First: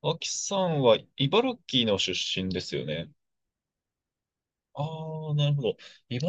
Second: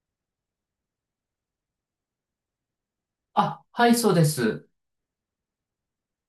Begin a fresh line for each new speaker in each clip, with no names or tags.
脇さんは茨城の出身ですよね。
そうです。
ああ、なるほど。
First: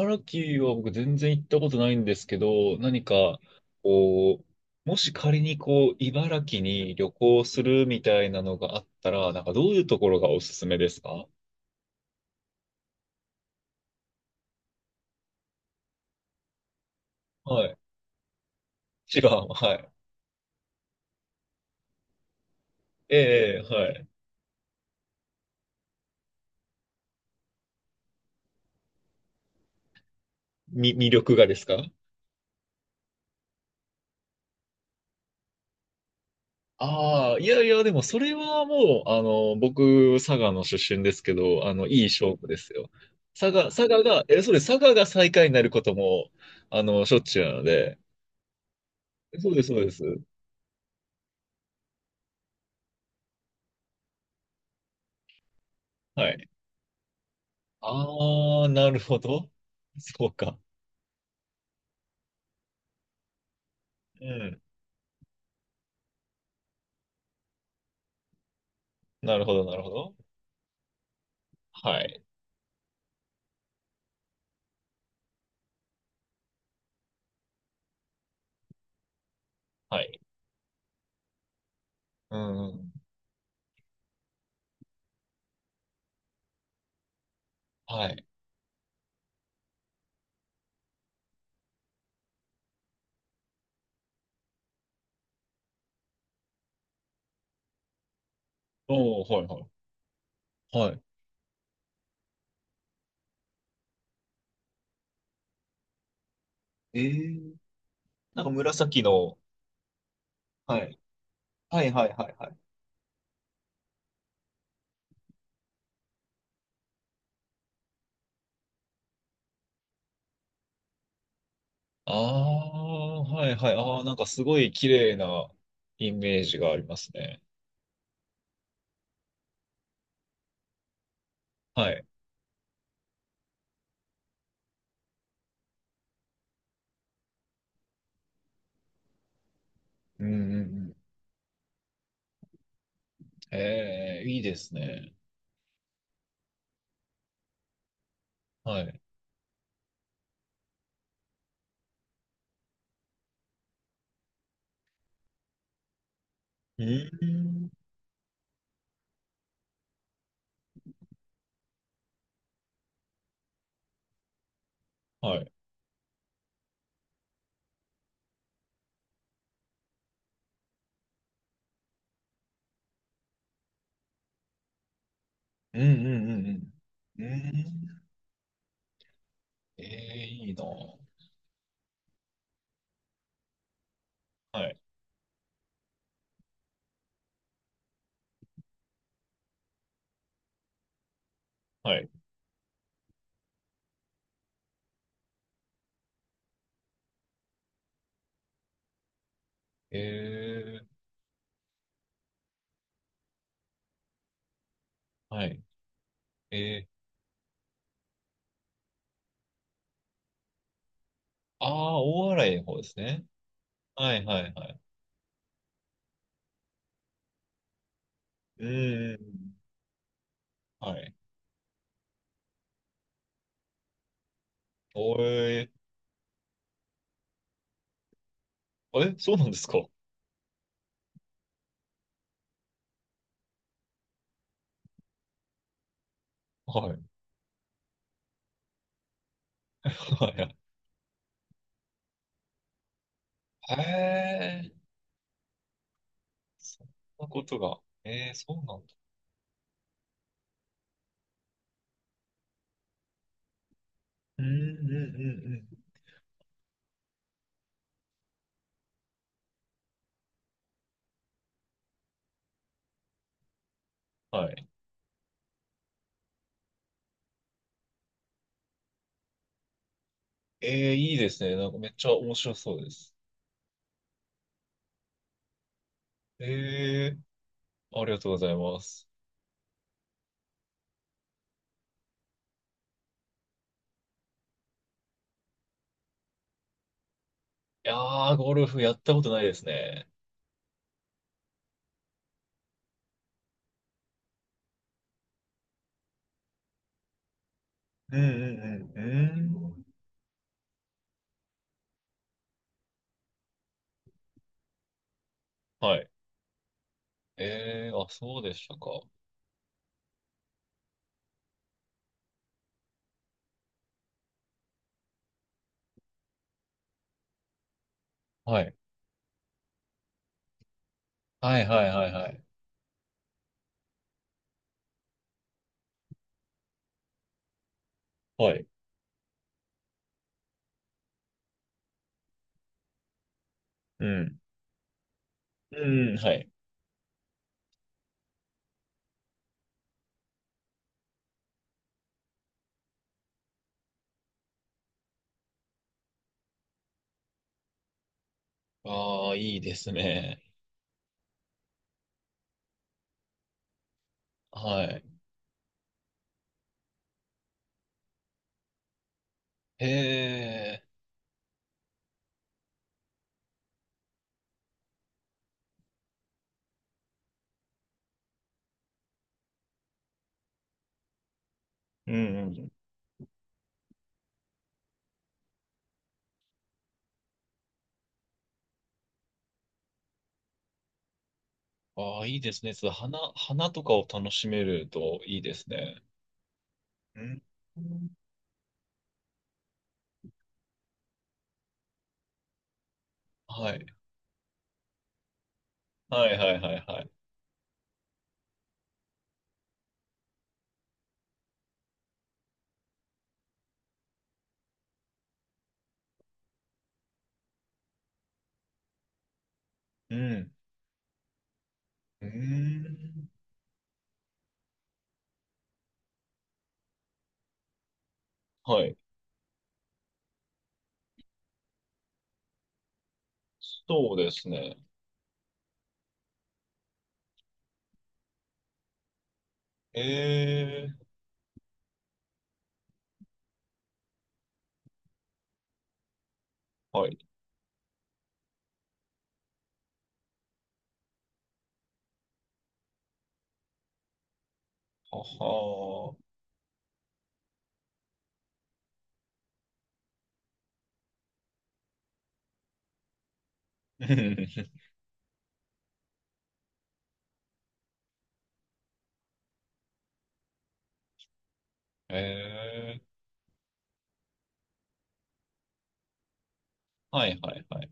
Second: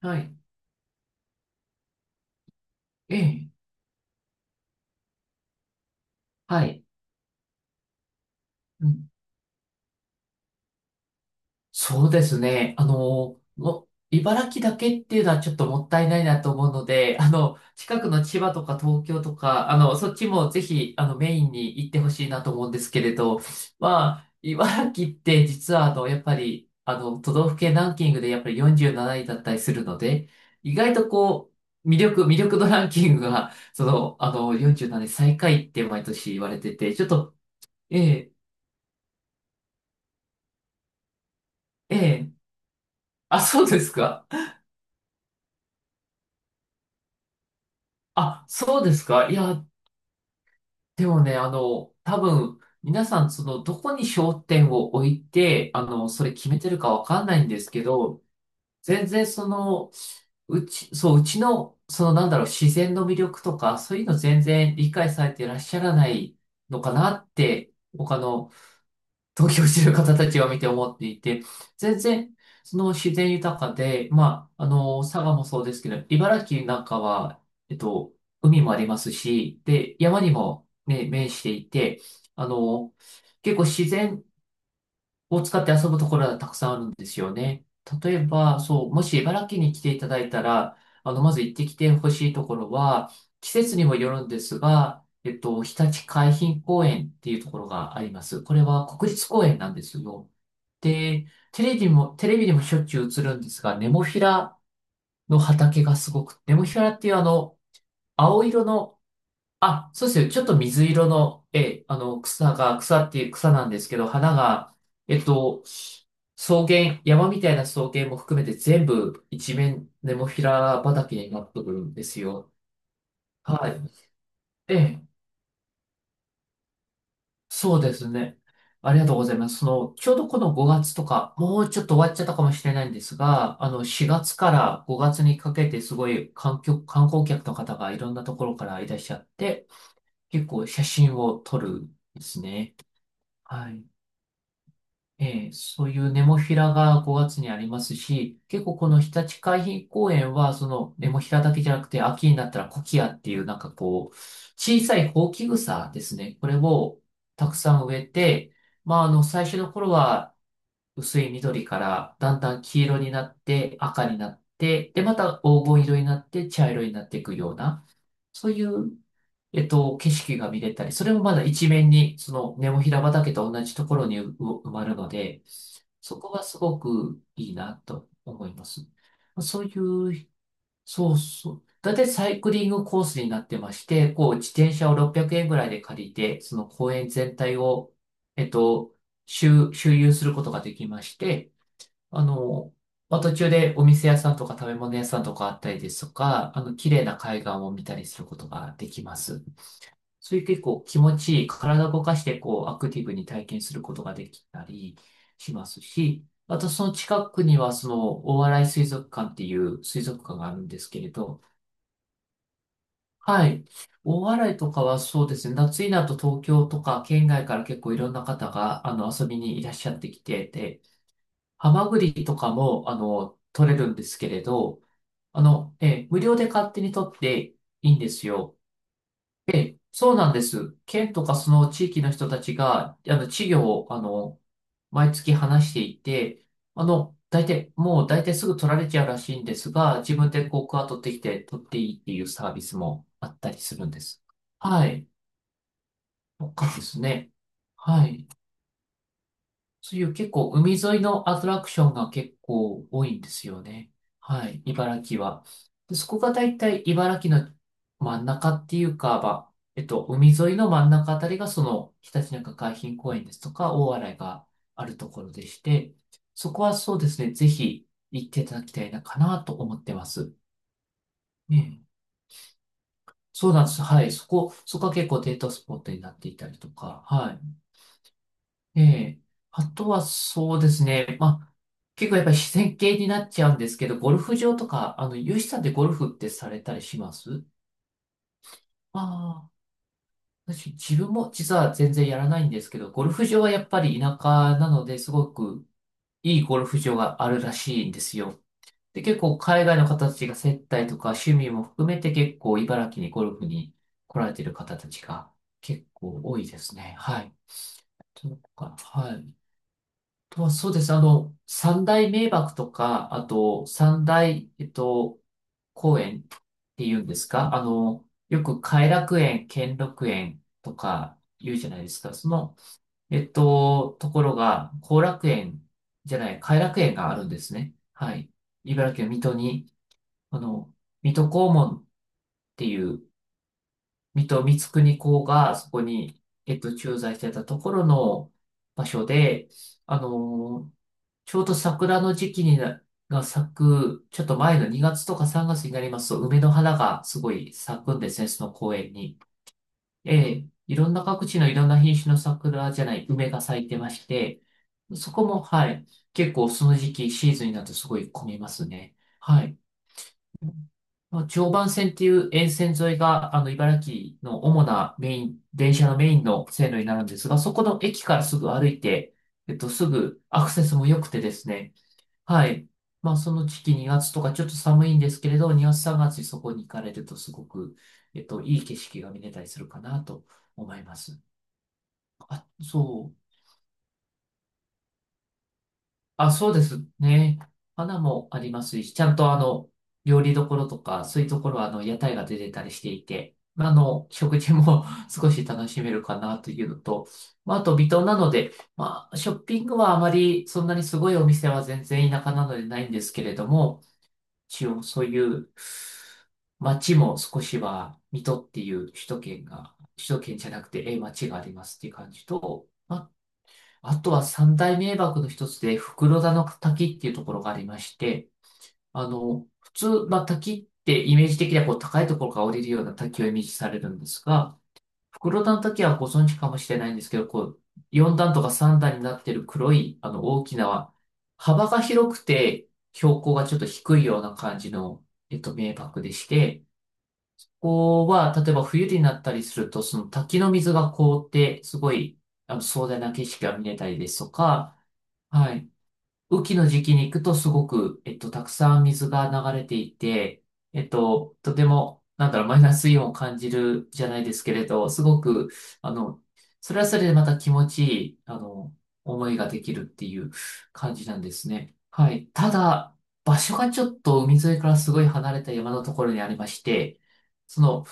はい。
城は僕全然行ったことないんですけど、何
え
か、
え、
こう、もし仮にこう、茨城
はい。
に旅行するみたいなのがあっ
うん、
たら、なんかどういうところがおすすめですか？
そうですね。茨城だけっていうのはちょっともったいないなと思うので、
はい。
近くの千葉とか東
一
京と
番、
か、
はい。
そっちもぜひ、メインに行ってほしいなと思うんですけれど、
ええ、はい。
茨城って実は、やっぱり、都道府県ランキングでやっぱり47位だったりするので、意外
み、
と
魅力がですか？
魅力、魅力度ランキングが、47位最下位って毎年言われてて、ちょっ
あ
と
あ、いやいや、で
え
もそ
え、
れはもう、僕、佐賀の出身ですけど、
え
いい
え。
勝負ですよ。
あ、
佐賀、
そうで
佐
す
賀が、
か
え、そうです、佐賀が最下位になることも、しょっちゅうなので、
あ、そうですかい
そうで
や、
す、そうです。
でもね、多分、皆さん、どこに焦点を置いて、そ
は
れ
い。
決めてるかわかんないんですけど、
ああ、なる
全
ほ
然そ
ど。
の、
そうか。
うち、そう、うちの、自然の魅力とか、そういうの
う
全
ん。
然理解されていらっしゃらないのかなって、
なる
投
ほど、
票
な
し
るほ
てる
ど。
方たちを見て思っていて、全
はい。
然、その自然豊かで、佐賀もそうですけど、茨城なんかは、えっと、海もありますし、で、
はい。
山にもね、面していて、
う
あ
ん。
の、結構自然を使って遊ぶところがたくさんあるんですよね。
は
例え
い。
ば、もし茨城に来ていただいたら、まず行ってきてほしいところは、季節にもよるんですが、日立海浜公園っていうところがあります。これは国
おお、
立
は
公
い、は
園
い。
なんですよ。
はい。
で、テレビにもしょっちゅう映るんですが、ネモフィラの畑がすごく、ネモフィラっ
え
ていう
え、な
青
んか
色の
紫の、
あ、そうですよ。ちょっと
は
水
い。
色の、え
は
え、
い、はい、はい、は
草
い。
が、草っていう草なんですけど、花が、えっと、草原、山みたいな草原も含めて全部一面ネモフィラ畑になってくるんで
あ
すよ。
あ、はい
は
はい。
い。
ああ、なんかすごい
え
綺
え、
麗なイメージがありますね。
そうですね。ありがとうございます。ちょうどこの5月とか、もうちょっ
は
と
い。
終わっちゃったかもしれないんですが、4月から5月にかけてすごい観客、観光客の方がいろんなところからいらっしゃって、
うん
結
うんう
構写
ん。
真を撮るんですね。はい。
ええ、いいですね。
そういうネモフィラが5月にありますし、結構
は
こ
い。
の日立海浜公園は、そのネモフィラだけじゃなくて、秋になったらコキアっていう、小さいホウキグサですね。これ
う
をたく
ん。
さん植えて、最初の頃は薄い緑からだんだん黄色になって赤になって、で、ま
は
た
い。
黄金色になって茶色になっていくような、そういう景色が見れたり、それもまだ一面に、そのネモフィラ畑と同じところにう埋まるので、
うんう
そ
ん
こ
う
がす
ん
ごく
うん。う
いいな
ん。
と思います。そう
え
い
え、
う、
いいな。
そうそう。だいたいサイクリングコースになってまして、こう、自
は
転
い。
車を600円ぐらいで借りて、その公園全体を、えっと、周遊することができまして、
はい。
あの、途中でお店屋さんとか食べ物屋さんとかあったりですとか、綺麗な海岸を見たりすることができます。
え
そういう結構
え、
気持ちいい、体を動かしてこうアクティブに体験することができたり
は
し
い。
ますし、あ
え
とそ
え、
の近くにはその大洗水族館っていう水族館があるんですけれど、
ああ、大洗の方ですね。
はい。
はい
大
はい
洗
は
と
い。
かはそうですね、夏になると東京とか県外から結構いろんな方
うん
が
うんう
遊び
ん。
にいらっしゃってきてて、
はい。
ハマグリとかも取れるんですけれど、
おえ、
無料で勝手に取っていいんですよ。
え、そうなんですか？
そうなんです。県とかその地域の人たちが、稚魚を、毎月話していて、
はい。
大体すぐ取られちゃうらしいんですが、自
は
分で
い。
こう、クワ取ってきて取っていいっていうサービスもあったりす
へ
るんです。は
え、
い。とかで
そん
す
な
ね。
ことが。
はい。
えー、そうなんだ。
そういう結構海沿いのアトラクションが結構多いんですよね。
うん
は
うん
い、
う
茨城は。
ん
で、そこがだいたい茨城の真ん中っていうか、海沿いの真ん中あたりがそのひたちなか海浜公園ですとか大洗
うん。
が
はい。
あるところでして、そこはそうですね、ぜひ行っていただきたいかなと思ってます。
えー、いいですね。なんか
ね、
めっちゃ面白そうです。
そうなんです。はい、そこは結構デートスポットになっていたりとか、
え
はい。
ー、ありがとうございま
え
す。
え。あとはそうですね。結構やっぱり自然系になっちゃうんですけど、ゴルフ場とか、ユシさんでゴルフってされたりします
いやー、ゴルフやったことない
ああ、
ですね。
自分も実は全然やらないんですけど、ゴルフ場はやっぱり田舎なのですごくいいゴルフ場があるらしいんで
う
す
ん
よ。
うんう
で、結構
ん。
海
う
外
ん、
の方たちが接待とか趣味も含めて結構茨城にゴルフに来られてる方たちが結
はい。
構多いですね。はい。
えー、あ、
そ
そ
う
うでした
か、
か。
はい。とはそうです。三大名瀑とか、あと三大、公園っていうんですかあの、よく
はい。
偕楽園、兼六園とか言う
はい
じゃない
はい
です
はい
か。
はい。
ところが、後楽園じゃない、偕楽園があるんですね。はい。
はい。
茨城県水戸に、あの、水戸黄門っていう
う
水
ん。
戸光圀公がそこ
うん、
に、
はい。
駐在してたところの場所で、あの、ちょうど桜の時期にな、が咲く、ちょっと前の2月とか3月になりますと、梅の花がすごい咲くんですね、その公園に。
ああ、いいです
え
ね。
え、いろんな各地のいろんな品種の桜じゃない、梅が咲いてまして、
はい。
そこも、はい、結構その時期、シーズンになるとすごい混みますね。はい。
へえ。
まあ、常磐線っていう沿線沿いが、茨城の主なメイン、電車のメインの線路になるんですが、そこの駅からすぐ歩いて、すぐアクセスも良くてですね。
うんう
はい。
ん。
まあ、その時期2月とかちょっと寒いんですけれど、2月3月にそこに行かれるとすごく、いい景色が見れたりするかなと思います。
ああ、いい
あ、
ですね。
そ
そう
う。
花、花とかを楽しめるといいですね。
あ、そうです
う
ね。
ん。
花もありますし、ちゃんと料理どころとか、そういうところは屋台が出てたりしていて、
はい。
食事も 少し楽しめるか
はい
な
は
と
い
いう
は
の
いは
と、
い。
あと微糖なので、ショッピングはあまりそんなにすごいお店は全然田舎なのでないんですけれども、一応そういう街も少しは、水戸っていう首都圏が、首
う
都圏じ
ん。
ゃなくて、え、街がありますっていう感
う
じ
ー
と、
ん。
あとは三大名瀑の一つで、袋田の滝っていうところがありまして、
はい。
普通、滝ってイメージ的にはこう高いところから降りるような滝をイメージされるんで
そう
す
です
が、
ね。
袋田の滝はご存知かもしれないんですけど、こう、4段とか3段になってる黒い、大き
え
な、
ー。
幅が広くて、標高がちょっと低いような感じの、名瀑でして、
はい。
ここは、例えば冬になったりすると、その滝の水が凍って、すごい、壮大な景色が見れたりですとか、
は
はい。
はー。
雨季の時期に行くとすごく、たくさん水が流れていて、とても、なんだろう、マイナスイオンを感じるじ
う
ゃないですけれ
ん、
ど、すごく、あの、それはそれでまた気持ちいい、思いができるっていう感じなんですね。は
え
い。ただ、
ー。
場所がちょっと海沿いからすごい離れた山のところにありまして、
はいは
そ
いは
の、
い。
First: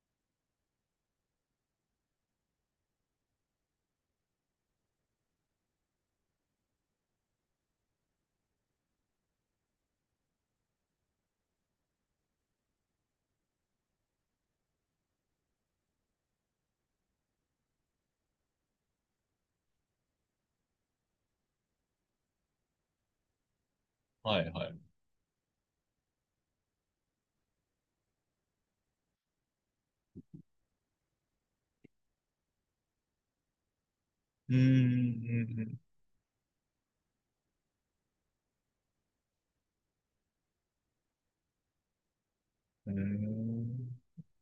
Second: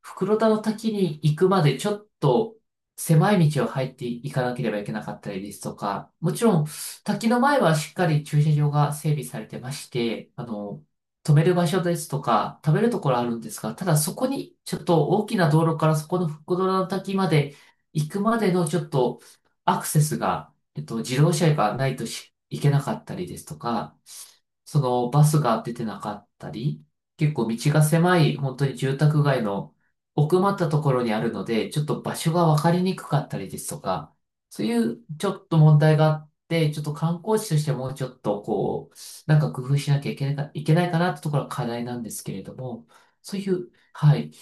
袋田の滝に行くまでちょっと狭い道を入っていかなければいけなかったりですとか、もちろん滝の前はしっかり駐車場が整備されてまして、止める場所ですとか、食べるところあるんですが、ただそこに、ちょっと大きな道路からそこの復ドラの滝まで行くまでのちょっとアクセスが、自動車がないとし行けなかったりですとか、
はいはい。う
そのバスが出てなかったり、結構道が狭い、本当に住宅街の奥まったところにあるので、ちょっと場所が分かりにくかったりですとか、
ー
そういうちょっと
ん。
問題があっで、ちょっと観光地としてもうちょっとこう、なんか工夫しなきゃいけないか、いけないかなってところが課題なんですけれども、
うー
そういう、
ん。
はい、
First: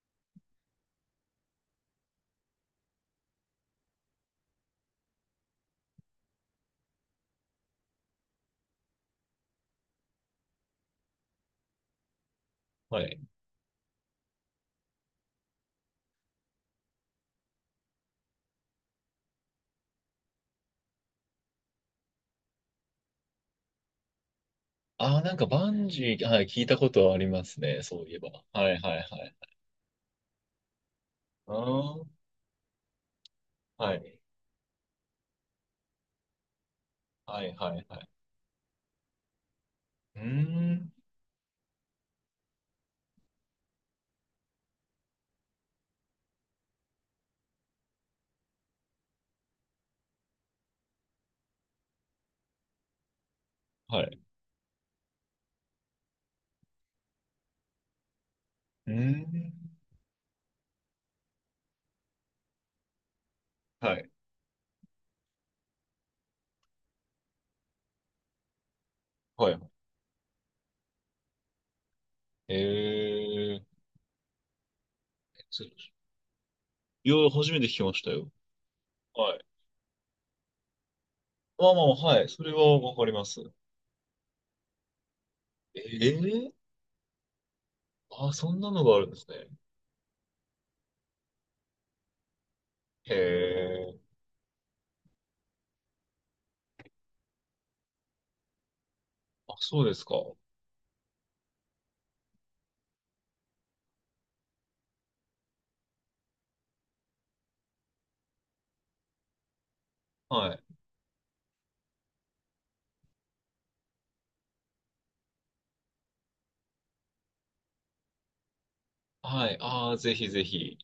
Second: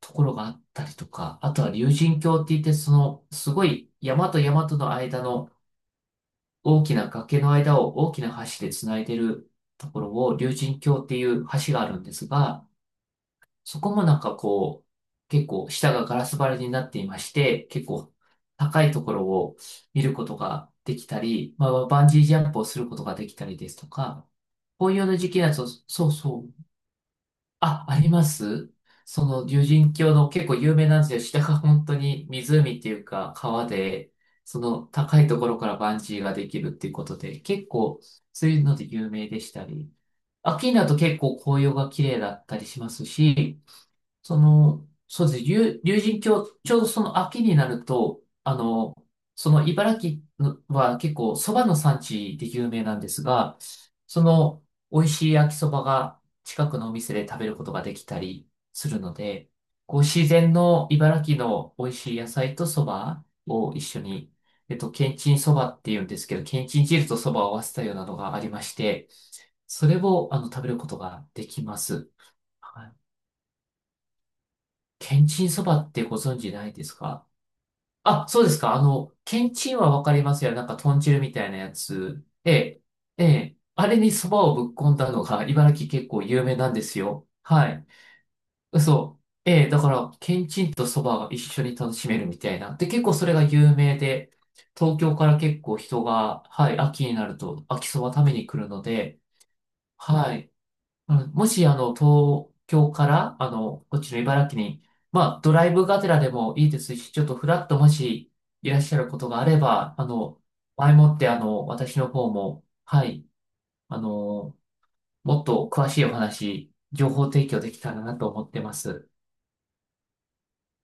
ところがあったりとか、あとは竜神峡って言って、その、すごい山と山との間の大きな崖の間を大きな橋でつないでるところを竜神峡っていう橋があるんですが、
はい。
そこもなんかこう、結構下がガラス張りになっていまして、結構高いところを見ることができたり、バンジージャンプをすることができたりですとか、紅葉の
あー、
時
なん
期
か
だと、
バンジ
そう
ー、は
そ
い、聞
う、
いたことありますね。
あ、あ
そう
り
いえ
ま
ば。は
す
いはいは
そ
い。
の竜神峡の結構有名なんですよ。下
あ
が本当
ー。
に湖っていうか川
は
で、
い。
その高いところからバンジーができるっていうことで、
はい
結
はいは
構
い。
そういうので有名でしたり、
うー
秋になる
ん。
と結構紅葉が綺麗だったりしますし、その、そうですね、竜神峡、ちょうどその秋になると、その茨城のは結構蕎麦の産地で有名なんですが、
はい。
その美味しい焼きそばが近くのお店で食べることができたりす
うー
るので、
ん。
こう自然の茨城の美味しい野菜と蕎麦を一
は
緒
い。
に、けんちん蕎麦って言うんですけど、けんちん汁と蕎麦を合わせたようなのがありまして、
はい。
それを食べることができます。
え
はい。
ー。
天津そばってご存知ないです
いや、
か？
初めて聞きました
あ、
よ。
そうですか。
は
け
い。
んちんはわかりますよ。なんか豚汁みたいな
ま
や
あまあ、
つ。
はい。そ
え
れは
え、
わかり
え
ます。
え。あれにそばをぶっ込んだのが茨城
え
結構有
え、
名なんですよ。はい。
あ、そんなのがあるんで
嘘。
すね。
ええ、だから、けんちんとそばが一緒に楽しめるみたいな。で、結
へ
構それが有名
え。
で、東京から結構人が、はい、秋になると秋そば食べに来るので、
あ、そうですか。
はい、もし、東京から、こっちの茨城に、ドライブがてらでもいいですし、ちょっとフラッともしいらっしゃることがあれば、
はい。
前もって、私の方も、はい、あの、もっと詳しいお話、情報提供できたらなと思ってます。
はい。ああ、ぜひぜひ。